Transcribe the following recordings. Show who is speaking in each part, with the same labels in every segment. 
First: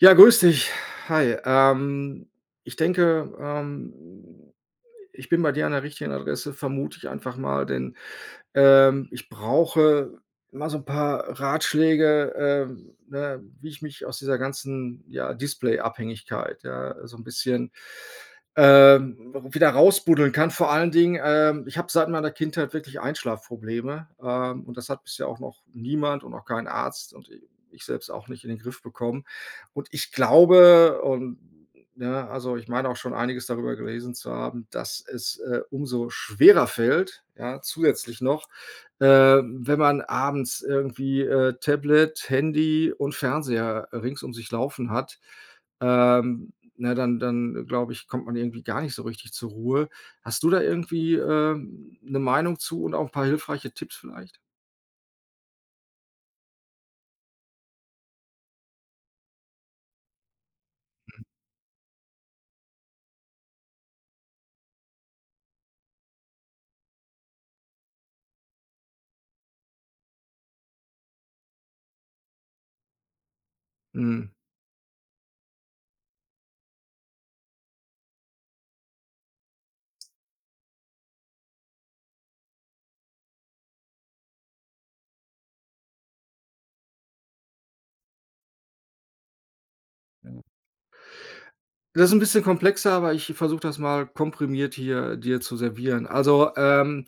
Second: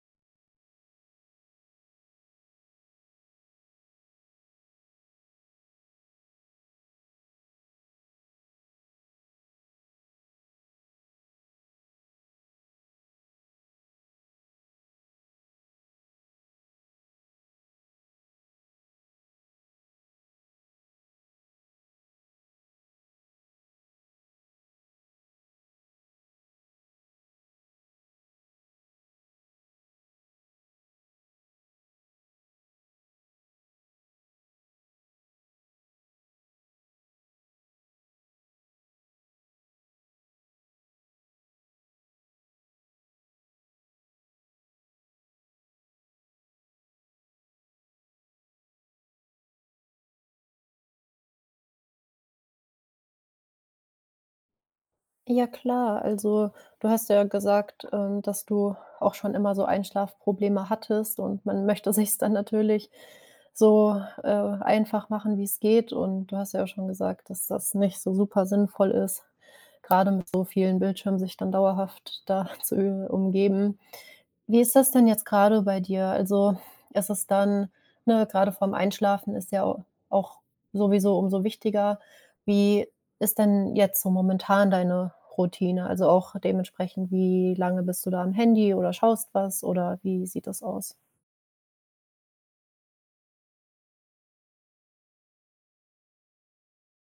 Speaker 1: Ja, grüß dich. Hi, ähm, ich denke, ähm, ich bin bei dir an der richtigen Adresse, vermute ich einfach mal, denn, ähm, ich brauche mal so ’n paar Ratschläge, ähm, ne, wie ich mich aus dieser ganzen, ja, Display-Abhängigkeit, ja, so ’n bisschen, äh, w wieder raus buddeln kann. Vor allen Dingen, ähm, ich habe seit meiner Kindheit wirklich Einschlaf-Probleme, ähm, und das hat bisher auch noch niemand und auch kein Arzt und i ich selbst auch nicht in den Griff bekommen. Und, ich glaube und, ne, also, ich meine auch schon einiges darüber gelesen zu haben, dass es, äh, umso schwerer fällt, ja, zusätzlich noch, äh, wenn man abends irgendwie, äh, Tablet, Handy und Fernseher rings um sich laufen hat. Ähm, ne, dann dann glaube ich, kommt man irgendwie gar nicht so richtig zur Ruhe. Hast du da irgendwie, äh, ’ne Meinung zu und auch ’n paar hilfreiche Tipps vielleicht?
Speaker 2: Ja, klar. Also, du hast ja gesagt, ähm, dass du auch schon immer so Einschlaf-Probleme hattest
Speaker 1: Mhm.
Speaker 2: und man möchte sich's dann natürlich so, äh, einfach machen, wie's geht. Und, du hast ja auch schon gesagt, dass das nicht so super sinnvoll ist, grade mit so vielen Bildschirmen sich dann dauerhaft da zu über umgeben.
Speaker 1: Mhm.
Speaker 2: Wie ist das denn jetzt grade bei dir? Also, ist es dann ne, grade vor ’m Einschlafen ist ja au auch sowieso umso wichtiger. Wie ist denn jetzt so momentan deine Routine? Also, auch dementsprechend, wie lange bist du da am Handy oder schaust was, oder wie
Speaker 1: Ja.
Speaker 2: sieht das aus?
Speaker 1: Das ’n bisschen komplexer, aber ich versuche das mal komprimiert hier dir zu servieren. Also, ähm,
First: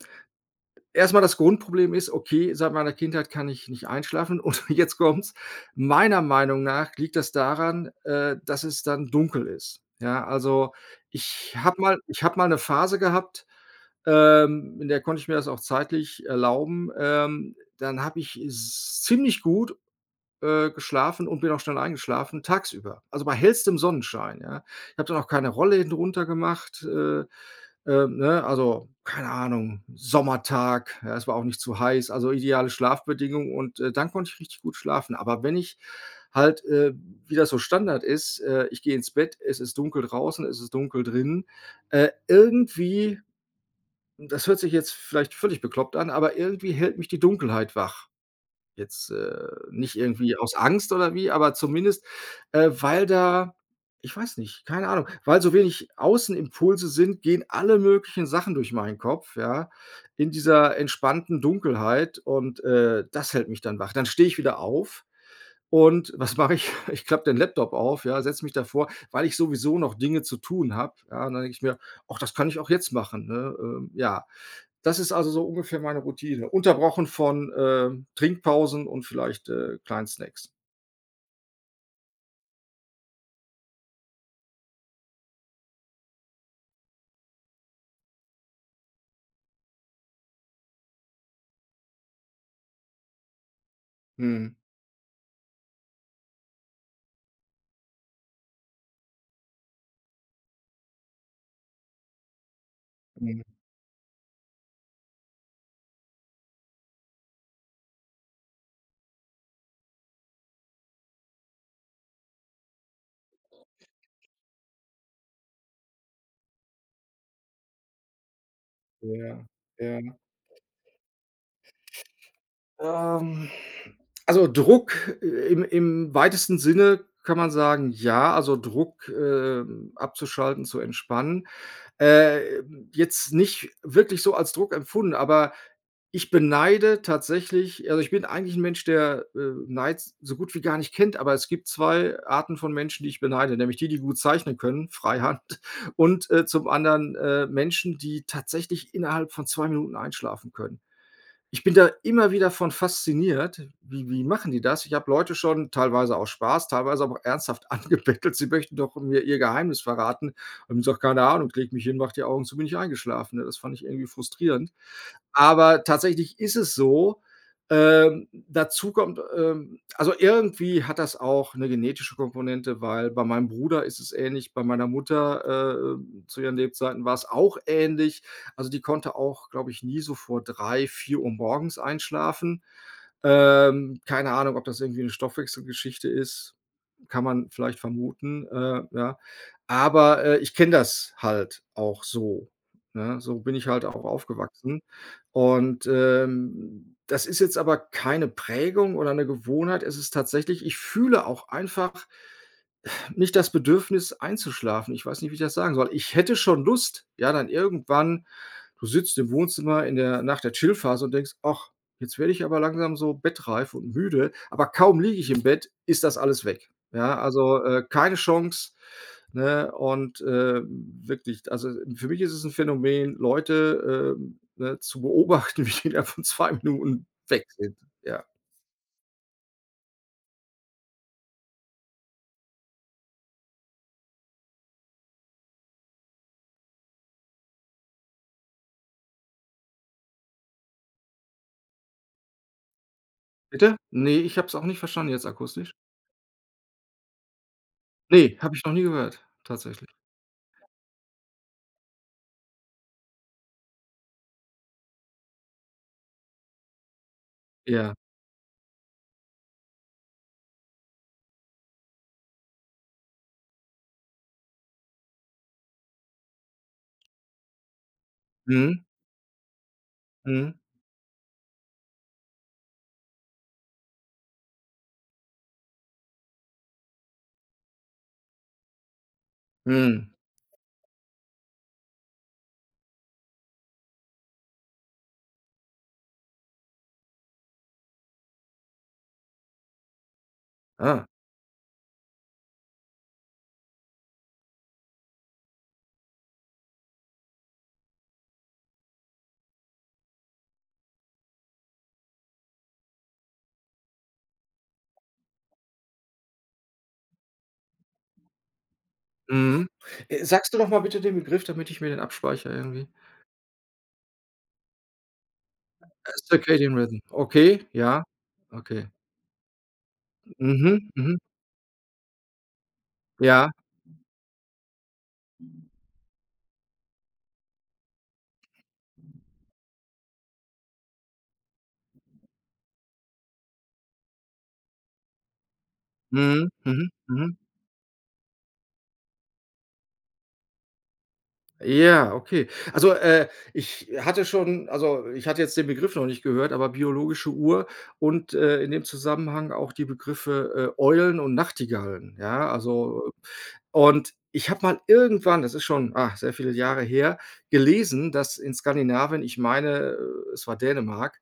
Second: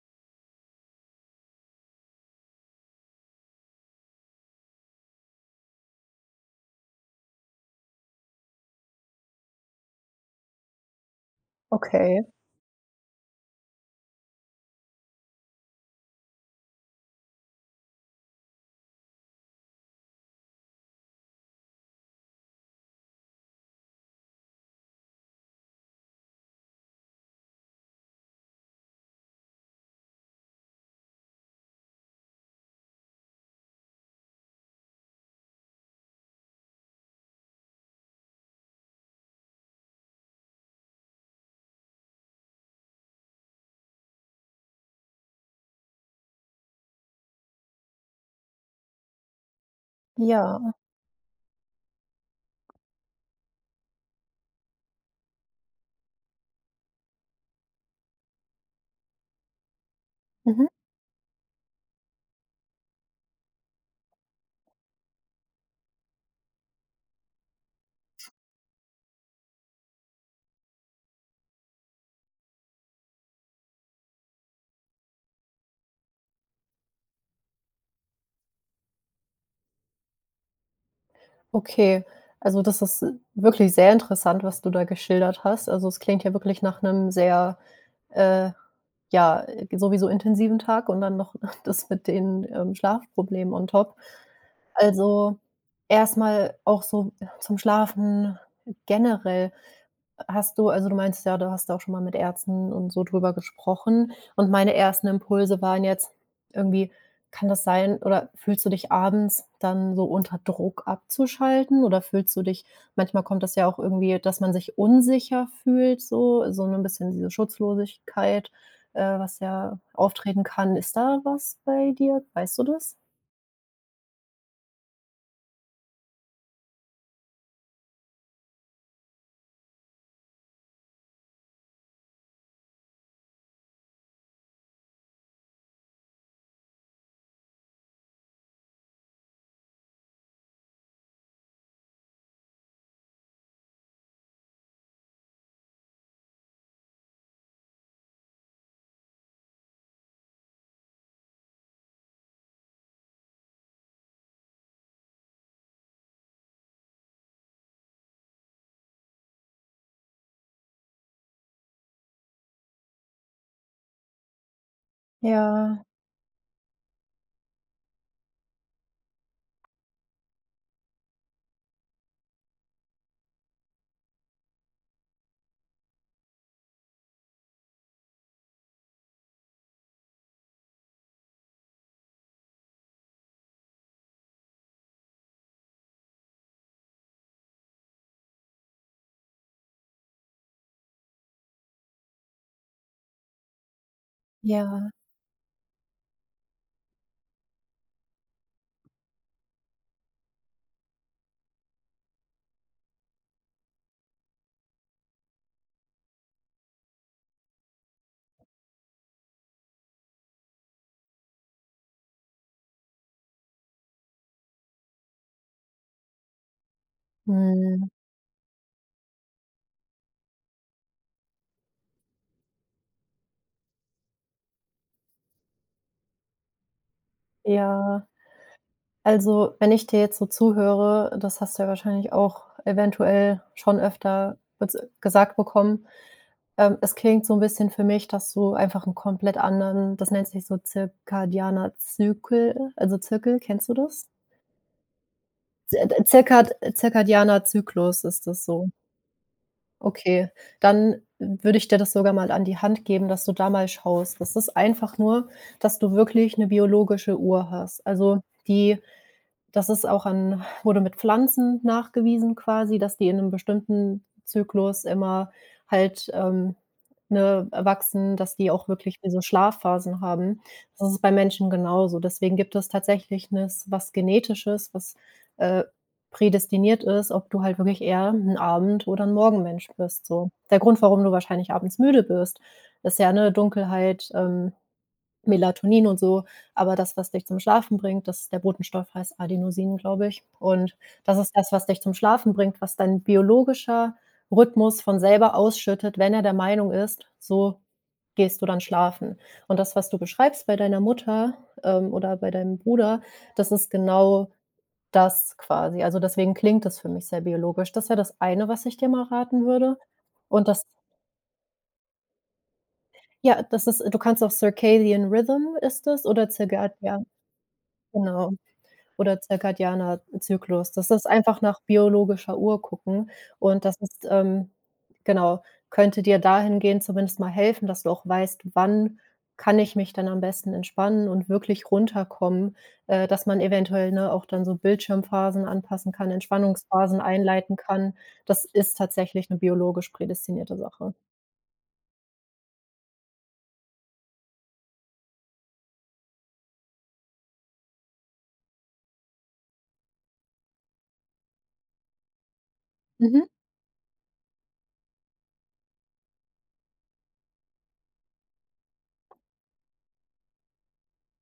Speaker 1: erstmal das Grundproblem ist, okay, seit meiner Kindheit kann ich nicht einschlafen und jetzt kommt‘s, meiner Meinung nach liegt das daran, äh, dass es dann dunkel ist, ja. Also, ich habe mal ich
Speaker 2: Okay.
Speaker 1: habe mal ’ne Phase gehabt, ähm, in der konnte ich mir das auch zeitlich erlauben, ähm, dann habe ich s ziemlich gut, äh, geschlafen und bin auch schnell eingeschlafen, tagsüber, also, bei hellstem Sonnenschein, ja? Ich habe dann auch keine Rollläden runtergemacht, äh, ähm, ne? Also, keine Ahnung, Sommertag, ja, es war auch nicht zu heiß. Also, ideale Schlafbedingung und dann konnte ich richtig gut schlafen, aber wenn ich halt, äh, wie das so Standard ist, äh, ich gehe ins Bett, es ist dunkel draußen, es ist dunkel drinnen, äh, irgendwie das hört sich jetzt vielleicht völlig bekloppt an, aber irgendwie hält mich die Dunkelheit wach. Jetzt, äh, nicht irgendwie aus
Speaker 2: Ja.
Speaker 1: Angst oder wie, aber zumindest, äh, weil da ich weiß nicht, keine Ahnung, weil so wenig Außen-Impulse sind, gehen alle möglichen Sachen durch meinen Kopf, ja? In
Speaker 2: Mhm.
Speaker 1: dieser entspannten Dunkelheit und, äh, das hält mich dann wach. Dann stehe ich wieder auf und was mache ich? Ich klappe den Laptop auf, ja, setze mich davor, weil ich sowieso noch Dinge zu tun habe, ja, und dann denke ich mir: „Och, das kann ich auch jetzt machen“, ne, ähm, ja. Das ist also so ungefähr meine Routine, unterbrochen von, äh, Trinkpausen und vielleicht, äh, kleinen Snacks.
Speaker 2: Okay. Also, das ist wirklich sehr interessant, was du da geschildert hast. Also, es klingt ja wirklich nach 'nem sehr, äh, ja, sowieso intensiven Tag und dann noch das mit den, ähm, Schlafproblemen on top.
Speaker 1: Mhm.
Speaker 2: Also, erstmal auch so zum Schlafen generell. Hast du also, du meintest ja, du hast da auch schon mal mit Ärzten und so drüber
Speaker 1: Mhm.
Speaker 2: gesprochen und meine ersten Impulse waren jetzt irgendwie: Kann das sein, oder fühlst du dich abends dann so unter Druck, abzuschalten, oder fühlst du dich manchmal kommt das ja auch irgendwie, dass man sich unsicher fühlt, so so 'nen bisschen diese Schutzlosigkeit, äh, was
Speaker 1: Ja,
Speaker 2: ja
Speaker 1: ja.
Speaker 2: auftreten kann. Ist da was bei dir? Weißt du das?
Speaker 1: Ähm, also Druck im im weitesten Sinne kann man sagen, ja, also Druck, äh, abzuschalten, zu entspannen, ähm, jetzt nicht wirklich so als Druck empfunden. Aber ich beneide tatsächlich also, ich bin eigentlich 'n Mensch, der, äh, Neid s so gut wie gar nicht kennt. Aber es gibt 2 Arten von Menschen, die ich beneide, nämlich die, die gut zeichnen können, freihand und zum anderen, äh, Menschen, die tatsächlich innerhalb von 2 Minuten einschlafen können. Ich bin da immer wieder von fasziniert. Wie wie machen die das? Ich habe Leute schon teilweise auch aus Spaß, teilweise aber auch ernsthaft angebettelt, sie möchten doch mir ihr Geheimnis verraten. Und die haben gesagt: „Keine Ahnung, ich lege mich hin, mache die Augen zu, bin ich eingeschlafen.“ Ne, das fand ich irgendwie frustrierend.
Speaker 2: Ja.
Speaker 1: Aber tatsächlich ist es so. Ähm, dazu kommt ähm, also irgendwie hat das auch 'ne genetische Komponente, weil bei meinem Bruder ist es ähnlich, bei meiner Mutter, äh, zu ihren Lebzeiten war's auch ähnlich. Also die konnte auch, glaube ich, nie so vor 3, 4 morgens einschlafen. Ähm, keine Ahnung, ob das irgendwie 'ne Stoffwechselgeschichte ist, kann man vielleicht vermuten. Äh, ja, aber, äh, ich kenne das halt auch so, ne, so bin ich halt auch aufgewachsen.
Speaker 2: Ja.
Speaker 1: Und, ähm, das ist jetzt aber keine Prägung oder 'ne Gewohnheit. Es ist tatsächlich, ich fühle auch einfach nicht das Bedürfnis, einzuschlafen. Ich weiß nicht, wie ich das sagen soll. Ich hätte schon Lust, ja, dann irgendwann du sitzt im Wohnzimmer in der nach der Chillphase und denkst: „Ach, jetzt werde ich aber langsam so bettreif und müde.” Aber kaum liege ich im Bett, ist das alles weg. Ja. Also, äh,
Speaker 2: Mhm.
Speaker 1: keine Chance, ne, und, äh, wirklich. Also, für mich ist es 'n Phänomen, Leute, ähm, ne, zu beobachten, wie die innerhalb von 2 Minuten weg sind,
Speaker 2: Ja.
Speaker 1: ja.
Speaker 2: Also, wenn ich dir jetzt so zuhöre, das hast du ja wahrscheinlich auch eventuell schon öfter ges gesagt bekommen. Ähm, es klingt so 'n bisschen für mich, dass du einfach 'n komplett anderen, das nennt sich so zirkadianer Zykel also Zirkel. Kennst du
Speaker 1: Bitte?
Speaker 2: das?
Speaker 1: Ne, ich habe es auch nicht verstanden. Jetzt akustisch.
Speaker 2: Äh, d äh, zirkad äh zirkadianer Zyklus ist
Speaker 1: Ne,
Speaker 2: das
Speaker 1: habe ich
Speaker 2: so.
Speaker 1: noch nie gehört, tatsächlich.
Speaker 2: Okay, dann würde ich dir das sogar mal an die Hand geben, dass du da mal schaust. Das ist einfach nur, dass du wirklich 'ne biologische Uhr hast.
Speaker 1: Ja.
Speaker 2: Also die das ist auch an wurde mit Pflanzen nachgewiesen quasi, dass die in 'nem bestimmten Zyklus immer halt, ähm, ne, äh, wachsen, dass die auch
Speaker 1: Mhm.
Speaker 2: wirklich wie so Schlafphasen haben.
Speaker 1: Mhm.
Speaker 2: Das ist bei Menschen genauso. Deswegen gibt es tatsächlich nes was Genetisches, was, äh, prädestiniert ist, ob du halt wirklich eher 'n Abend oder 'n Morgenmensch bist,
Speaker 1: Mhm.
Speaker 2: so. Der Grund, warum du wahrscheinlich abends müde bist, ist ja, ne, Dunkelheit, ähm, Melatonin und so, aber das, was dich zum Schlafen bringt, dass ist der Botenstoff heißt Adenosin, glaube ich. Und
Speaker 1: Ah.
Speaker 2: das ist das, was dich zum Schlafen bringt, was dein biologischer Rhythmus von selber ausschüttet, wenn er der Meinung ist: „So, gehst du dann schlafen.” Und das, was du beschreibst bei deiner Mutter, ähm, oder bei deinem Bruder, das ist genau das quasi. Also, deswegen klingt das für mich sehr biologisch. Das wäre das eine, was ich dir mal raten
Speaker 1: Mhm.
Speaker 2: würde,
Speaker 1: Äh,
Speaker 2: und
Speaker 1: sagst du
Speaker 2: das
Speaker 1: noch mal bitte den Begriff, damit ich mir den abspeichere irgendwie.
Speaker 2: Ja, das ist du kannst auch Circadian Rhythm ist das
Speaker 1: Äh,
Speaker 2: oder zirgad
Speaker 1: Circadian Rhythm.
Speaker 2: ja,
Speaker 1: Okay, ja,
Speaker 2: genau,
Speaker 1: okay.
Speaker 2: oder zirkadianer, äh, Zyklus.
Speaker 1: Mhm,
Speaker 2: Das ist
Speaker 1: mhm.
Speaker 2: einfach nach biologischer Uhr gucken
Speaker 1: Ja.
Speaker 2: und das ist ähm, genau, könnte dir dahingehend zumindest mal helfen, dass du auch weißt: „Wann kann ich mich dann am besten entspannen und wirklich runterkommen.“ Äh dass man eventuell, ne, auch dann so Bildschirmphasen anpassen kann,
Speaker 1: Mhm. Mhm,
Speaker 2: Entspannungsphasen
Speaker 1: mhm.
Speaker 2: einleiten kann. Das ist tatsächlich 'ne biologisch prädestinierte Sache.
Speaker 1: Ja, okay. Also, äh, ich hatte schon also, ich hatte jetzt den Begriff noch nicht gehört. Aber biologische Uhr und, äh, in dem Zusammenhang auch die Begriffe, äh, Eulen und Nachtigallen, ja, also.
Speaker 2: Mhm.
Speaker 1: Und ich habe mal irgendwann, das ist schon, ah, sehr viele Jahre her, gelesen, dass in Skandinavien, ich meine, äh, es war Dänemark,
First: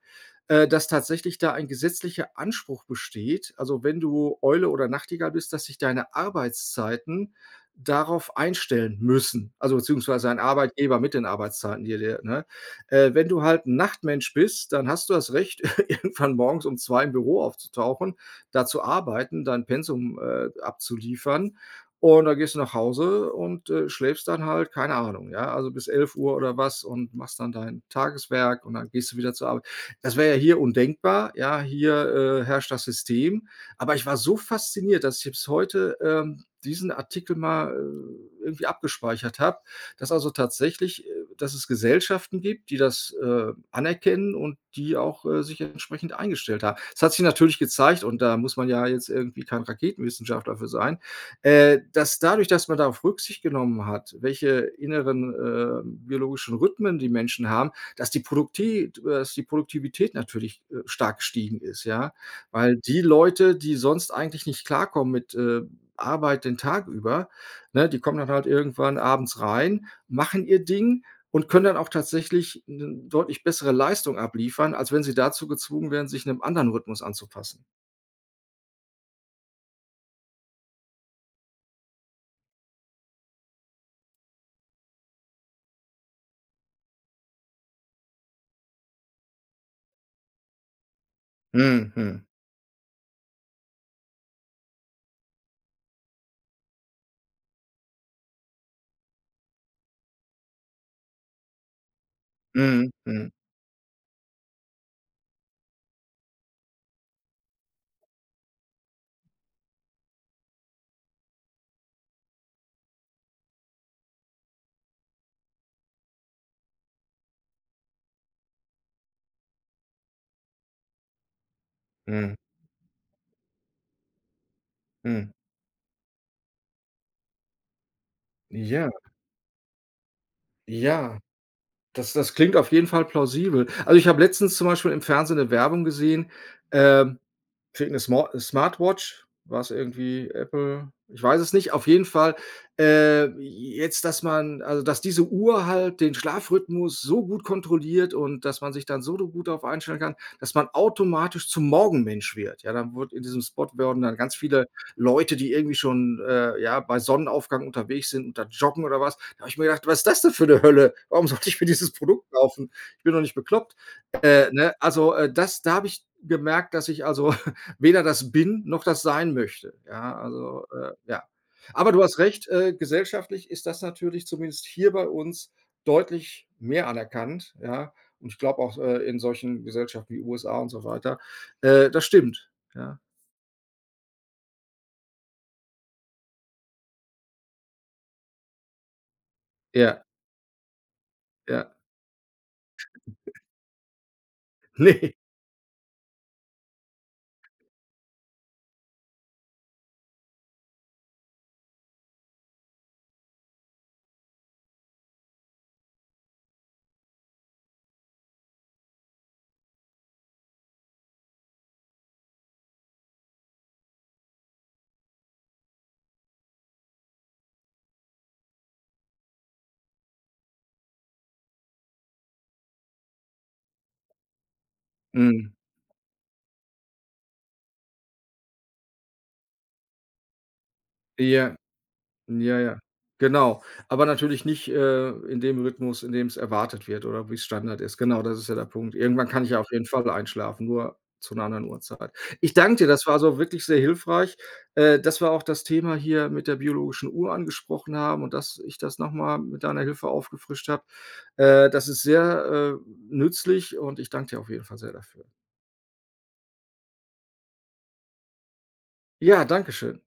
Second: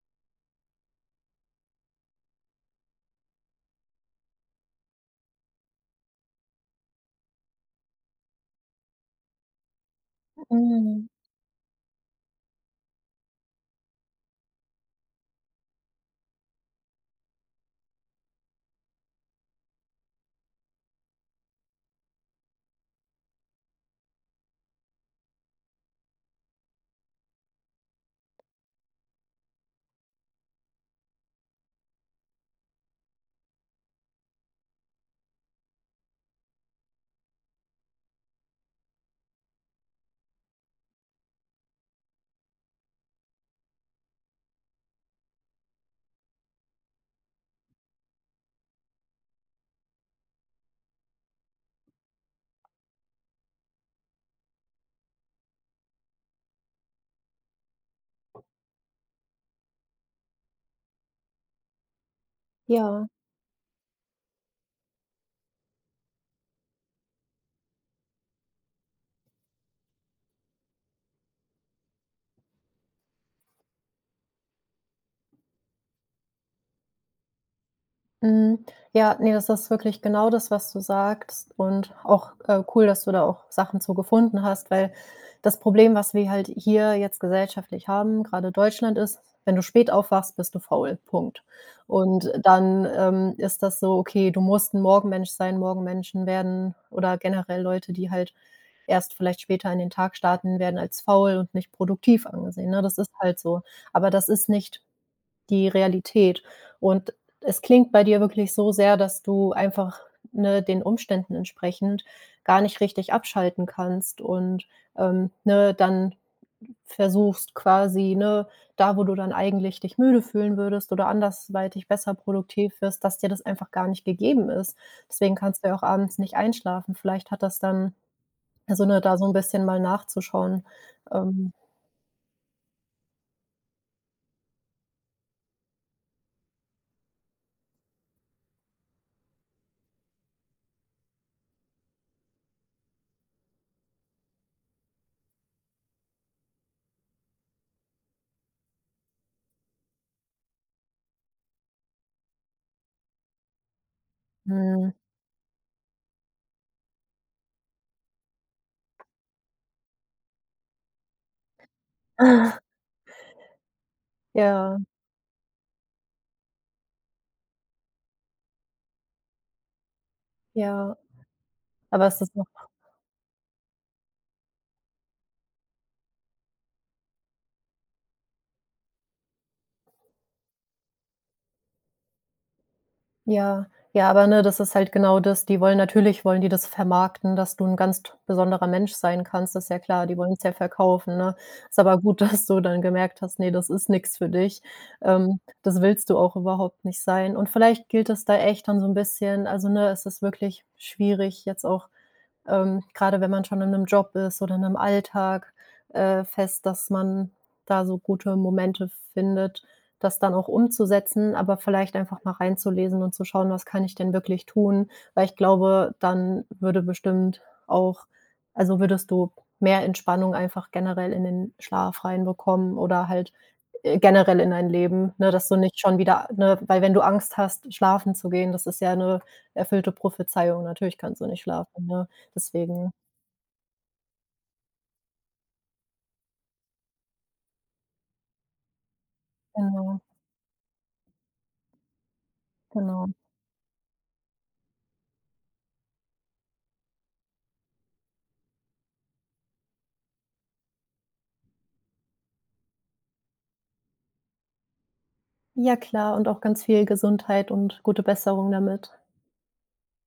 Speaker 1: äh, dass tatsächlich da ein gesetzlicher Anspruch besteht. Also, wenn du Eule oder Nachtigall bist, dass sich deine Arbeitszeiten darauf einstellen müssen. Also, beziehungsweise ein Arbeitgeber
Speaker 2: Mhm.
Speaker 1: mit den Arbeitszeiten, [unintelligible] ne? Äh, wenn du halt 'n Nachtmensch bist, dann hast du das Recht, irgendwann morgens um 2 im Büro aufzutauchen, da zu arbeiten, dein Pensum, äh, abzuliefern und dann gehst du nach Hause und, äh, schläfst dann halt, keine Ahnung, ja, also bis 11:00 oder was und machst dann dein Tageswerk und dann gehst du wieder zur Arbeit. Das wäre ja hier undenkbar. Ja, hier, äh, herrscht das System. Aber ich war so fasziniert, dass ich selbst heute, ähm, diesen Artikel mal, äh, irgendwie abgespeichert habe, dass also tatsächlich, äh dass es Gesellschaften gibt, die das, äh, anerkennen und die auch, äh, sich entsprechend eingestellt haben. Das hat sich natürlich gezeigt und da muss man ja jetzt irgendwie kein Raketenwissenschaftler für sein, äh, dass dadurch, dass man darauf Rücksicht genommen hat, welche inneren, äh, biologischen Rhythmen die Menschen haben, dass die Produktivität, äh, dass die Produktivität natürlich, äh, stark gestiegen ist, ja. Weil die
Speaker 2: Ja.
Speaker 1: Leute, die sonst eigentlich nicht klarkommen mit, äh, Arbeit den Tag über, ne, die kommen dann halt irgendwann abends rein, machen ihr Ding und können dann auch tatsächlich 'ne deutlich bessere Leistung abliefern, als wenn sie dazu gezwungen wären, sich 'nem anderen Rhythmus anzupassen.
Speaker 2: Mhm. Ja, ne, das ist wirklich genau das, was du sagst. Und auch, äh, cool, dass du da auch Sachen zu gefunden hast, weil das Problem, was wir halt hier jetzt gesellschaftlich haben, grade Deutschland ist: Wenn du spät aufwachst, bist du faul. Punkt.
Speaker 1: Mhm. Mhm.
Speaker 2: Und dann, ähm, ist das so, okay, du musst 'n Morgenmensch sein. Morgenmenschen werden oder generell Leute, die halt erst vielleicht später in den Tag starten, werden als faul und nicht produktiv angesehen. Ne,
Speaker 1: Mhm.
Speaker 2: das ist
Speaker 1: Mhm.
Speaker 2: halt so. Aber das ist nicht die Realität. Und es klingt bei dir wirklich so sehr, dass du einfach, ne, den Umständen entsprechend gar nicht richtig abschalten kannst und, ähm, ne, dann versuchst quasi, ne, da, wo du dann eigentlich dich müde fühlen würdest oder anderweitig besser
Speaker 1: Mhm.
Speaker 2: produktiv wirst, dass dir das einfach gar nicht gegeben ist.
Speaker 1: Mhm.
Speaker 2: Deswegen kannst du ja auch abends nicht einschlafen. Vielleicht hat das dann also,
Speaker 1: Ja.
Speaker 2: ne, da so 'n bisschen mal nachzuschauen,
Speaker 1: Ja.
Speaker 2: ähm.
Speaker 1: Das das klingt auf jeden Fall plausibel. Also, ich habe letztens zum Beispiel im Fernsehen 'ne Werbung gesehen. Ähm. Kriegt 'ne Smo Smartwatch, war's irgendwie Apple, ich weiß es nicht. Auf jeden Fall, äh, jetzt, dass man also, dass diese Uhr halt den Schlafrhythmus so gut kontrolliert und dass man sich dann so do gut darauf einstellen kann, dass man automatisch zum Morgenmensch wird. Ja, dann wurde in diesem Spot wurden dann ganz viele
Speaker 2: Mhm.
Speaker 1: Leute, die irgendwie schon, äh, ja, bei Sonnenaufgang unterwegs sind und da joggen oder was. Da habe ich mir gedacht: „Was ist das denn für 'ne Hölle? Warum sollte ich mir dieses Produkt kaufen? Ich bin doch nicht bekloppt.“ Äh, ne,
Speaker 2: Ja.
Speaker 1: also, äh, das da habe ich gemerkt, dass ich also, weder das bin noch das sein möchte, ja, also, äh,
Speaker 2: Ja,
Speaker 1: ja. Aber du
Speaker 2: aber ist
Speaker 1: hast
Speaker 2: das doch
Speaker 1: recht, äh, gesellschaftlich ist das natürlich zumindest hier bei uns deutlich mehr anerkannt. Ja, und ich glaube auch, äh, in solchen Gesellschaften wie USA und so weiter. Äh, das stimmt, ja.
Speaker 2: Ja, ja, aber ne, das ist halt genau das. Die wollen natürlich wollen die das vermarkten, dass du 'n ganz t besonderer Mensch sein kannst. Das ist ja
Speaker 1: Ja.
Speaker 2: klar, die wollen's ja verkaufen, ne?
Speaker 1: Ja.
Speaker 2: Ist aber gut, dass du dann gemerkt hast: Ne, das ist nix für dich.
Speaker 1: Ne.
Speaker 2: Ähm, das willst du auch überhaupt nicht sein. Und vielleicht gilt es da echt dann so 'n bisschen also ne, es ist wirklich schwierig, jetzt auch, ähm, grade wenn man schon in 'nem Job ist oder in 'nem Alltag, äh, fest, dass man da so gute Momente findet, das dann auch umzusetzen, aber vielleicht einfach mal reinzulesen und zu schauen, was kann ich denn wirklich tun? Weil ich glaube, dann würde bestimmt auch also, würdest du mehr Entspannung einfach generell in den Schlaf reinbekommen oder halt, äh, generell in dein Leben. Ne, dass
Speaker 1: Mhm.
Speaker 2: du nicht schon wieder, ne weil wenn du Angst hast, schlafen zu gehen, das ist ja 'ne erfüllte Prophezeiung. Natürlich kannst du dann nicht
Speaker 1: Ja.
Speaker 2: schlafen, ne?
Speaker 1: Ja, ja,
Speaker 2: Deswegen
Speaker 1: genau. Aber natürlich nicht, äh, in dem Rhythmus, in dem's erwartet wird, oder wie's Standard ist. Genau, das ist ja der Punkt. Irgendwann kann ich ja auf jeden
Speaker 2: Ja.
Speaker 1: Fall einschlafen, nur zu 'ner anderen Uhrzeit. Ich danke dir. Das
Speaker 2: Genau.
Speaker 1: war so wirklich sehr hilfreich, äh, dass wir auch das Thema hier mit der biologischen Uhr angesprochen haben und dass ich das noch mal mit deiner Hilfe aufgefrischt habe. Äh, das ist sehr, äh, nützlich. Und ich danke dir auf jeden Fall sehr dafür.
Speaker 2: Ja, klar und auch ganz viel Gesundheit und gute Besserung damit.
Speaker 1: Ja, danke schön.